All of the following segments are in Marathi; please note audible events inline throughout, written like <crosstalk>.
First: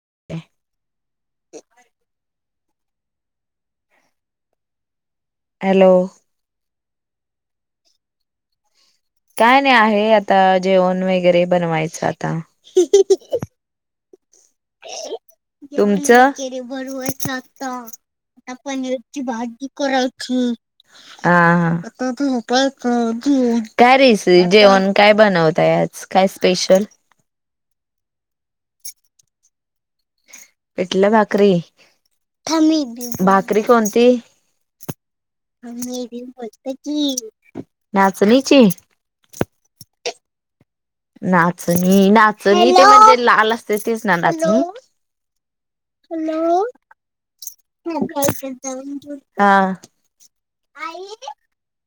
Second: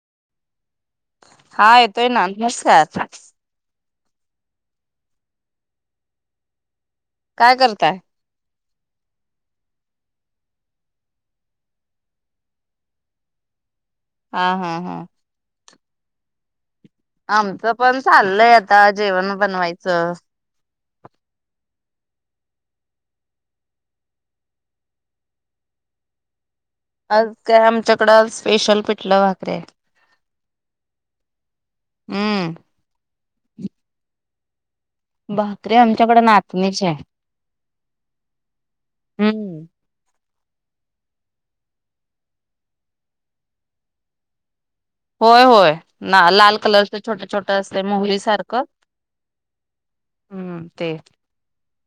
<inaudible> हा येतोय ना नमस्कार हॅलो काय करताय? काय नाही आहे आता जेवण वेगेरे बनवायचं आता हा हा हा तुमचं बनवायच आता आमचं पण आता चाललंय आता पनीरची जेवण भाजी बनवायचं. करायची हा हा हा का रेसि जेवण काय बनवताय आज काय स? आज काय आमच्या? नूडल्स स्पेशल पिटलं भाकरी हाय पिटल भाकरी हम्म थांब मी बी भा भाकरी कोणती? भाकरी आमच्याकडे नाचणीची आहे. नाचणीची हम्म नाचणी नाचणी ते म्हणजे लाल असतय तेच ना नाचणी होय होय ना लाल कलरच छोटं छोटं असतंय मोहरी सारखं हा हम्म ते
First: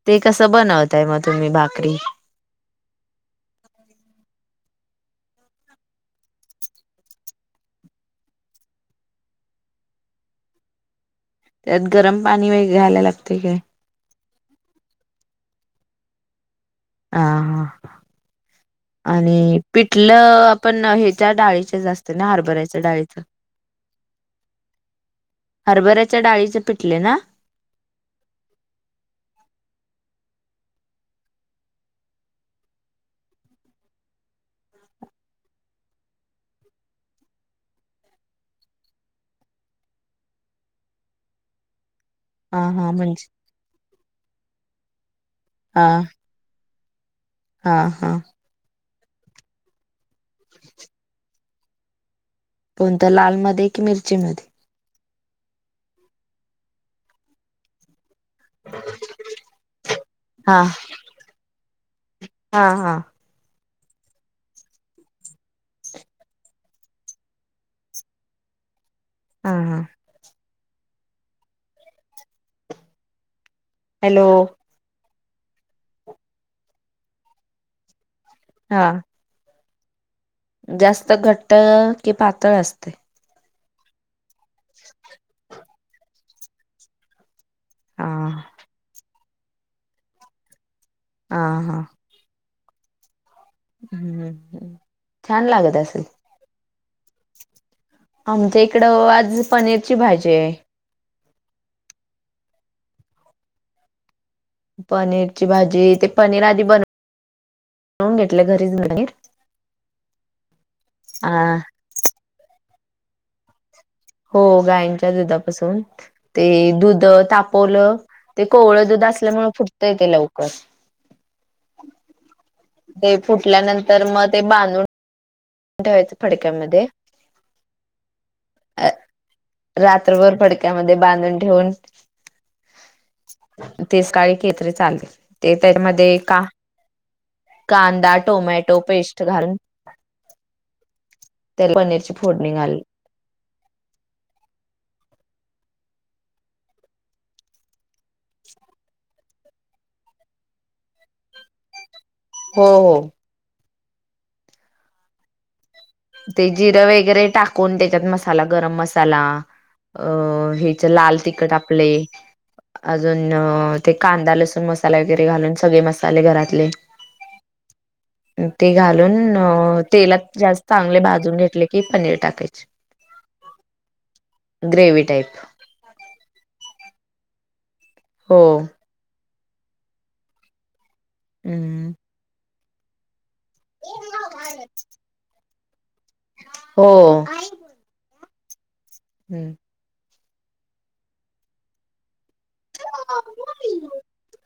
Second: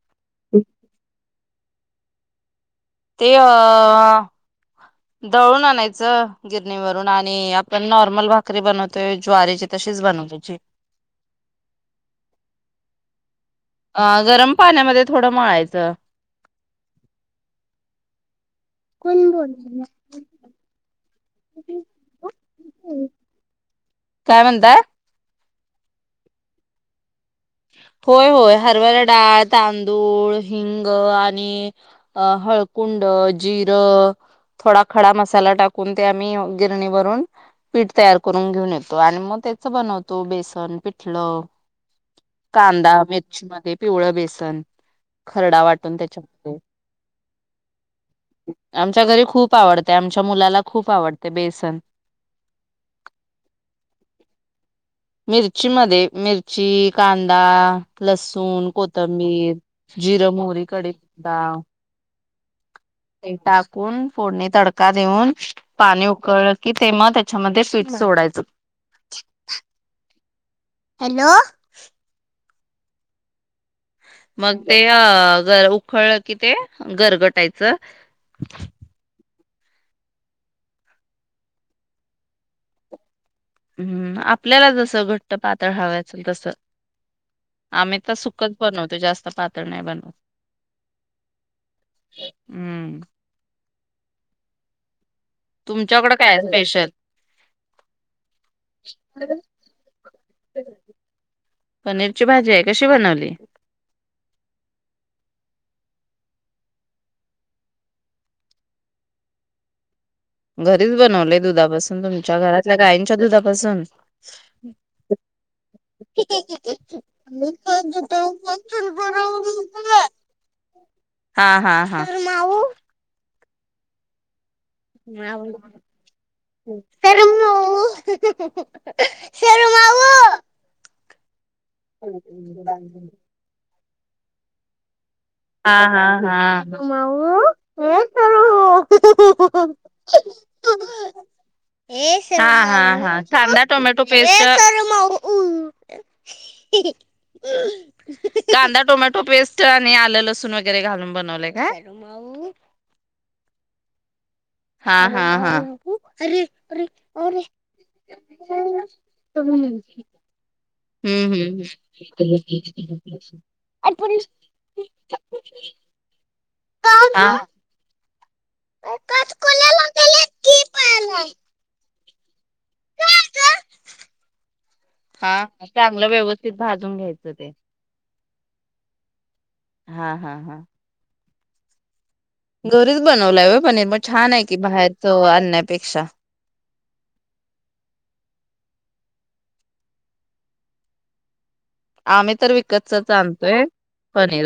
ते कस बनवताय मग तुम्ही भाकरी आणि ते अ दळून आणायचं गिरणीवरून आणि आपण नॉर्मल भाकरी बनवतोय ज्वारीची तशीच बनवायची. त्यात गरम पाणी वैगेरे घालायला लागतय काय? अ गरम पाण्यामध्ये थोडं मळायचं ह हा कोण आणि बोल पिठलं आपण हे त्या डाळीचे जास्त ना हरभऱ्याच्या डाळीचं काय म्हणताय? हरभऱ्याच्या डाळीचे पिटले ना होय होय हरभरा डाळ, तांदूळ हिंग आणि हळकुंड जिरं थोडा खडा मसाला टाकून ते आम्ही गिरणीवरून पीठ तयार करून घेऊन येतो आणि मग तेच बनवतो बेसन पिठलं हा हा कांदा, म्हणजे मिरची मध्ये पिवळ बेसन खरडा हा वाटून त्याच्यामध्ये हा हा आमच्या घरी खूप आवडतय आमच्या मुलाला खूप आवडतय बेसन तन <unintelligible> कोणत लालमध्ये की मिरचीमध्ये मिरची मध्ये मिरची, कांदा लसूण, कोथंबीर, जिर, हा मोहरी, कडीपत्ता हा हा कोण फोडणी तडका देऊन पाणी उकळलं की ते मग त्याच्यामध्ये पीठ सोडायचं हा हा हॅलो हॅलो मग ते र उखळ कि ते गारगटायच हा जास्त घट्ट की पातळ असते हम्म आप आपल्याला जसं घट्ट पा पातळ हवचं तस आम्ही हा तर सुखच बनवतो जास्त पातळ नाही बनव हा हा हम्म हम्म हम्म हम्म तुमच्याकडे काय स्पेशल? आमच्या इकडं आज पनीरची भाजी आहे पनीरची भाजी आहे कशी बनवली पनीरची भाजी ते पनीर आधी बन बनून घेतले घरीचर घरीच बनवले दुधापासून तुमच्या घरात गाईच्या दुधापासून हो गायंच्या दुधापासून ते दुध तापवलं ते कोवळ दुध असल्यामुळे फुटतय ते लवकर हा हा हा. ते फुटल्यानंतर मग ते बांध अ <unintelligible> रात्रभर फडक्यामध्ये बांधून ठेवून हम् हम् तेच काळी केतरी चाले हा हा ह ह कांदा, टोमॅटो पेस्ट घालून त्याला पनीरची फोडणी घाल ह कांदा टोमॅटो पेस्ट कांदा टोमॅटो पेस्ट आणि आल लसूण सून वगैरे घालून बनवले काय हो हो हा हा हा. अरे ते जिरे अरे वगैरे अरे टाकून त्याच्यात मसाला गरम हम्म मसाला हम्म. अ ह्याच लाल तिख आपले अजून ते हम्म कांदा लसूण मसाला वगैरे घालून सगळे मसाले घरातले. हा ते घालून काटकोल्याला गेले तेलात की जास्त चांगले पाहिलाय भाजून घेतले की पनीर टाकायचे. <unintelligible> ग्रेव्ही टाईप हा चांगला व्यवस्थित भाजू न घ्यायचं ते हो. हा हा हा. हम्म घरीच बन - - वलाय वय पनिर म छान आहे की बाहेरच आण पेक्षा हो. हम्म. आमित. <inaudible>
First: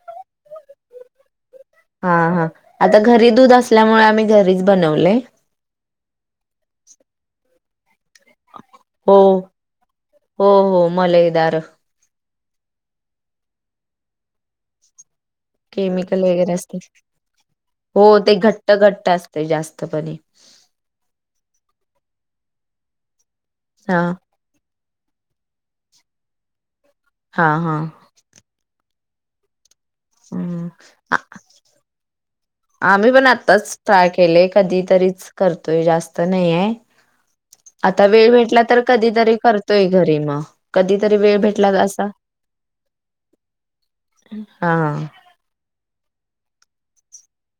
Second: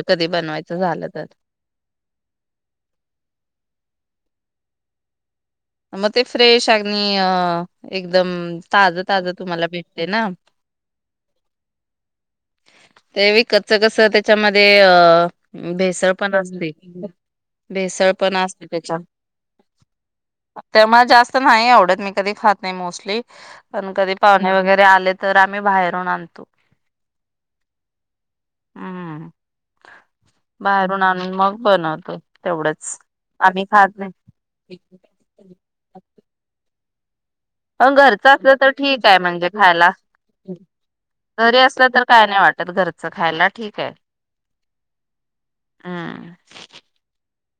कधी बनवायचं झालं तर हा हा आता घरी दूध असल्यामुळे आम्ही घरी बनवले. म ते फ्रेश आगनी अहं एकदम ताज हो ताज तुम्हाला भेटतयं ना. हो हो मलईदार ते विकतच कसं त्याच्यामध्ये अ भेसळ केमिकल पण वगैरे असते. हो भेसळ ते पण घट्ट घट्ट असते जास्त पनीर. ते मा जास्त न्हाई आवडत. मी कधी खात नाही मोस्टली. पण हा कधी पाहणे वगैर - - आले तर आम्ही बाहेरून आणतो. हा हा. हम्म हम्म बाहेरून आ- आणून मग बनवतो. <inaudible> आम्ही पण आम्ही आत्ताच खात ट्राय नाही केले कधी तरीच. करतोय. जास्त नाइआय. अ घरचं असलं तर ठीक आहे म्हणजे करतोय खायला. घरी मग कधीतरी वेळ घरी भेटला असलं तर असा काय नाही वाटत घरचं खायला ठीक हाय. हा हं.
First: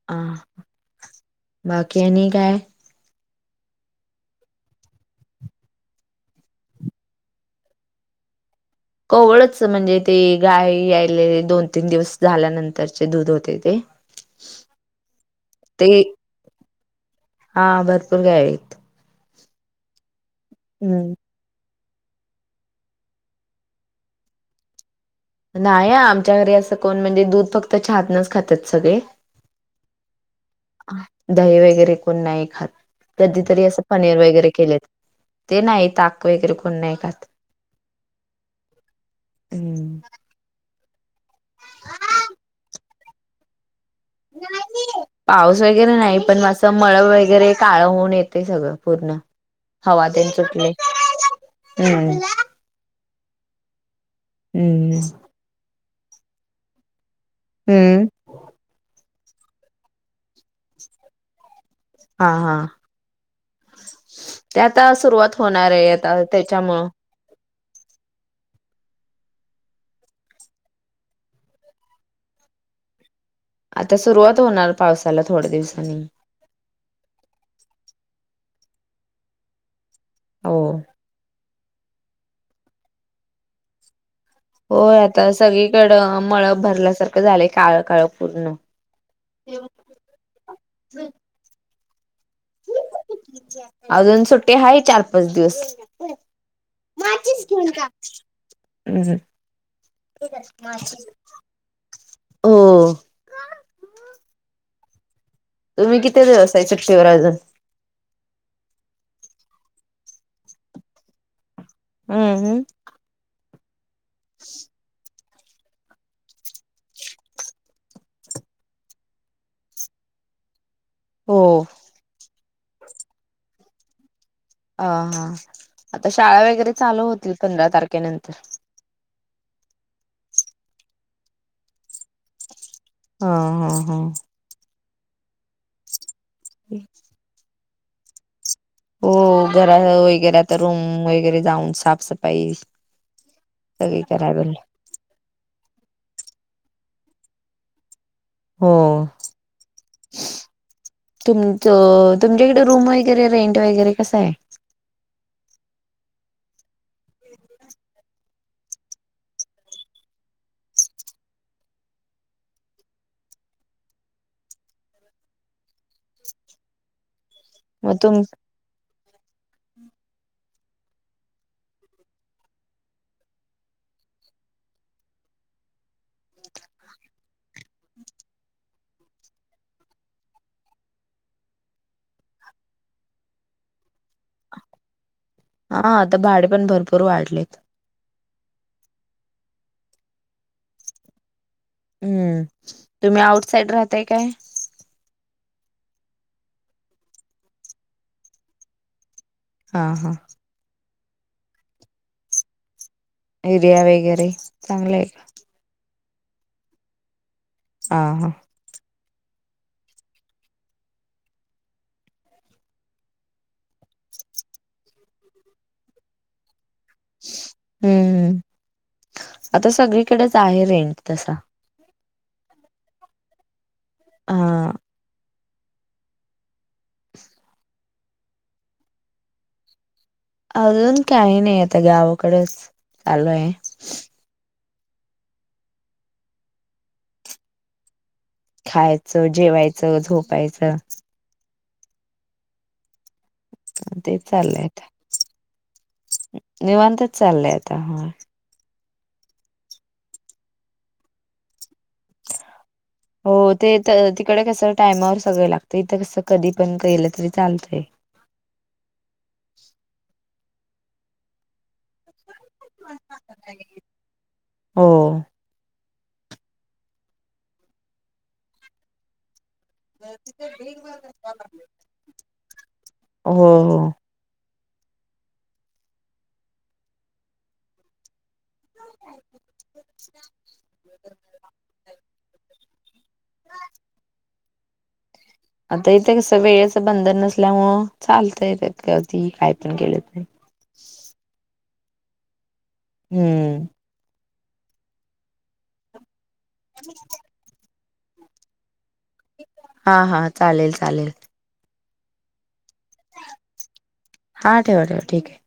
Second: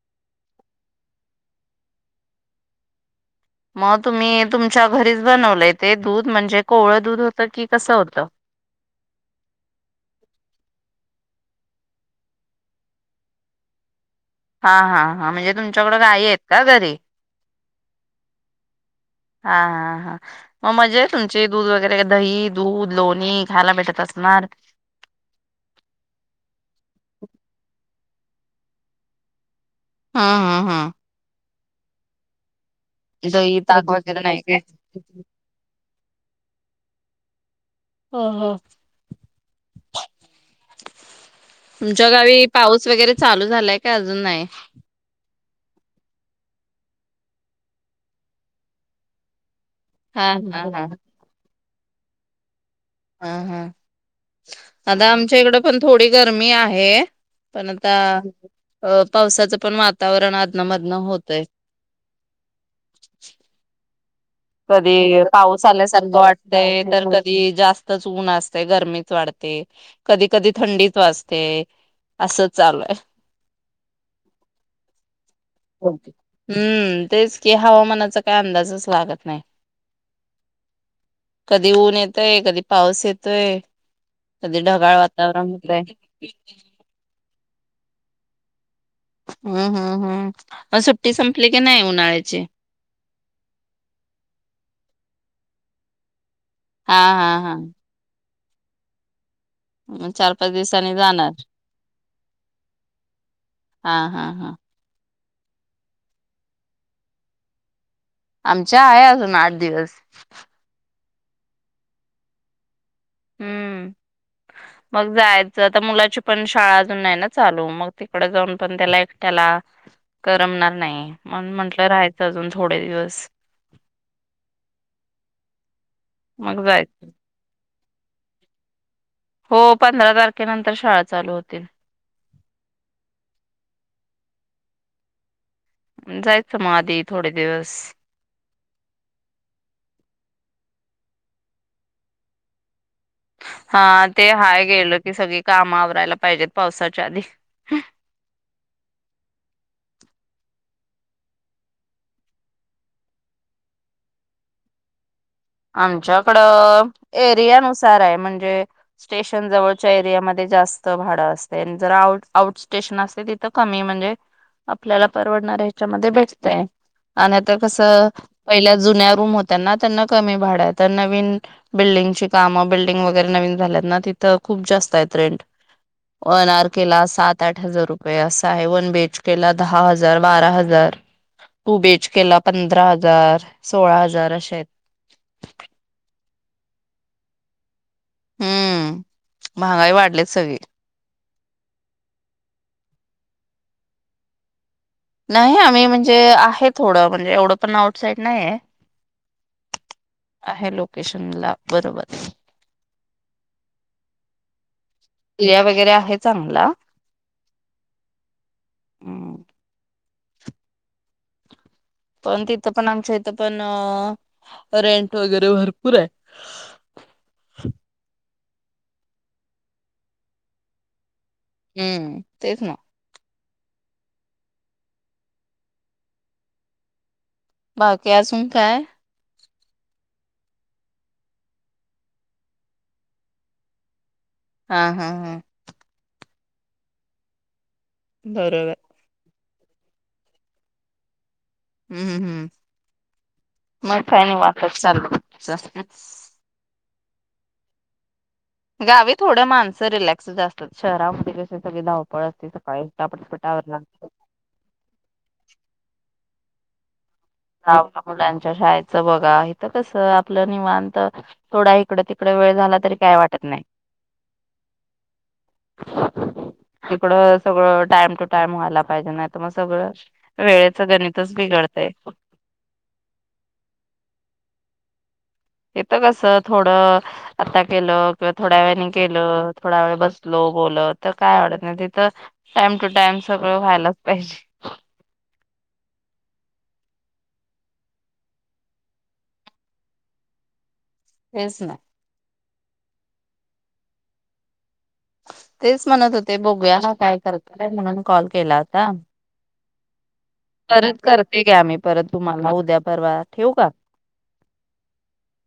अ बाकी आणि काय? मग तुम्ही तुमच्या घरीच बनवलंय ते दूध म्हणजे कोवळं दूध होतं की कसं होतं. कोवळच म्हणजे ते गाय यायले दोन, तीन दिवस झाल्यानंतरचे दूध होते ते. हां-हां-हां, म्हणजे ते तुमच्याकडं गाई आहेत का घरी? हा भरपूर गाय आहेत. हां-हां-हां अ मजा आहे हम्म. तुमची दूध वगै तग दही, दूध, लोणी खायला भेटत असणार. नाही आमच्या घरी असं कोण म्हणजे दूध फक्त चहातनंच खातात सगळे. हां-हां-हां दही वगैरे कोण नाही खात. दही कधीतरी असं ताक पनीर नाही वगैरे काय? केले त, ते नाही ताक वगैरे कोण नाही खात. हो हो हम्म तुमच्या गावी पाऊस वगैरे चालू झालाय का अजून नाही? पाऊस वगैरे नाही, पण असं मळं वगैरे काळं होऊन येते सगळं पूर्ण. हवा तेन हा हा सुटले. हम् हां-हां, हम्म आता आमच्या इकडं पण थोडी गरमी आहे. पण आता हम्म अ पावसाचं पण वातावरण आधनंमधनं होतंय. हां-हां <unintelligible> कधी सुरुवात पाऊस होणार आहे आल्यासारख आता वाटतंय, त्याच्यामुळं. तर कधी जास्त स्तच ऊन असते गरमीच वाढते. कधी-कधी थंडीच वाजते. असं चालूय. आता सुरुवात होणार पावसाला थोड्या दिवसांनी. ओके. हम्म तेच की हवामानाचा काय अंदाजच लागत नाही हो कधी ऊन येतय कधी पाऊस येतोय. कधी ढगाळ होय, आता वातावरण होतय. सगळीकडं मळं भरल्यासारखं झालय. काळं-काळं पूर्ण. हम्-हम्-हम्, अं सुट्टी संपली की नाही उन नाही आजून सुट्टी हाय चार पा पाच दिवस. हा हा माचिस हा घेऊन जा. <unintelligible> मग चार पाच दिवसांनी जाणार? हो हा, हा, हा. तुम्ही किती व्यवसाय <unintelligible> अजून? आमच्या आहे अजून आठ दिवस. हम्म, हम्म. हम्म. मग जाय आता मुलाची पण शाळा अजून नाही ना चालू, मग तिकड जाऊन पण त्याला एकट्याला करमणार नाही हो म्हणून म्हटलं राहायचं अजून. थोडे दिवस. अ हा आता शाळा मग वगैरे जायच. चालू होतील. पंधरा तारखे केनंतर. हो पंधरा तारखेनंतर शाळा चालू होतील. हा, हा, हा. जायचं मग आधी थोडे दिवस. हो घरा वगैरे आता रूम वगैरे जाऊन साफसफाई हा सगळी ते करावी हाय गेल की सगळी काम मग आवरायला पाहिजेत पावसाच्या आधी. हो तुमच तुमच्याकडे रूम वगैरे रेंट वगैरे कस हाय? आमच्याकडं एरियानुसार आहे म्हणजे स्टेशन जवळच्या एरियामध्ये जास्त भाडं असतंय आणि जर आउट आउट स्टेशन असते तिथं कमी म्हणजे आपल्याला परवडणार ह्याच्यामध्ये भेटतंय. आणि आता मग कसं तुम पहिल्या जुन्या रूम होत्या ना त्यांना कमी भाड आहे तर नवीन बिल्डिंगची कामं बिल्डिंग वगैरे नवीन झाल्यात ना तिथं खूप जास्त आहेत रेंट. वनआरकेला सात, आठ हजार रुपये असं आहे. वनबीएचकेला दहा हजार, बारा हजार, टूबीएचकेला पंधरा हजार, सोळा हजार अशे आहेत. <inaudible> हा आता भाडे पण भरपूर वाढलेत. हम्म, महागाई वाढली सगळी. हम्म तुम्ही आउटसाईड राहताय काय? नाही आम्ही म्हणजे आहे थोडं म्हणजे एवढं पण आउट साईड नाही हाय. हा, हा. स्टेशनला बरोबर एरिया वगैरे चांगलं आहे का? एरिया वगैरे आहे चांगला हा, हा. हम्म. पण तिथं पण आमच्या इथ पण रेंट वगैरे भरपूर आहे. हम्म. आता सगळीकडेच आहे रेंट तसा. हम्म, तेच ना. हा. बाकी आजून काय? अजून काही नाही आता गावाकडच आलोय. हा हा हा बरोबर खायचं जेवायचं, झोपायचं हम्म हम्म मग तेच काय चाललंय निवांत आता चाललय सासरी? निवांतच चाललंय आता हा गावी थोड माणसं रिलॅक्स च असतात शहरामध्ये कशे हो ते तिकडे कस टायमावर सगळ लागतय इथं कस कधी पण केलं तरी? हा चालतंय. व मुलांच्या शाळेचं बघा इथ कस आपलं निवांत थोड इकड तीक इड वेळ झाला तरी काय वाटत नाही? हो. इकडं सगळं टाइम टू टाइम व्हायला पाहिजे नाही तर मग सगळं वेळेचं गणितच बिघडतय हो हो इथ कस थोडं आता केलं किंवा थोड्या वेळान केलं थोड्या वेळ बसलो बोलत तर काय वाटत नाही तिथं टाइम टू टाइम सगळं व्हायलाच पाहिजे. आता इथे कस वेळेचं बंधन नसल्यामुळं चालतंय ती काय पण केलं तेच ना हम्म तेच म्हणत हो ते बघूया हा काय करतय म्हणून कॉल केला होता. हा हा चालेल चालेल. पर तुमाला उद्या परवा ठेवू का? हा ठेव ठेव ठीक आहे.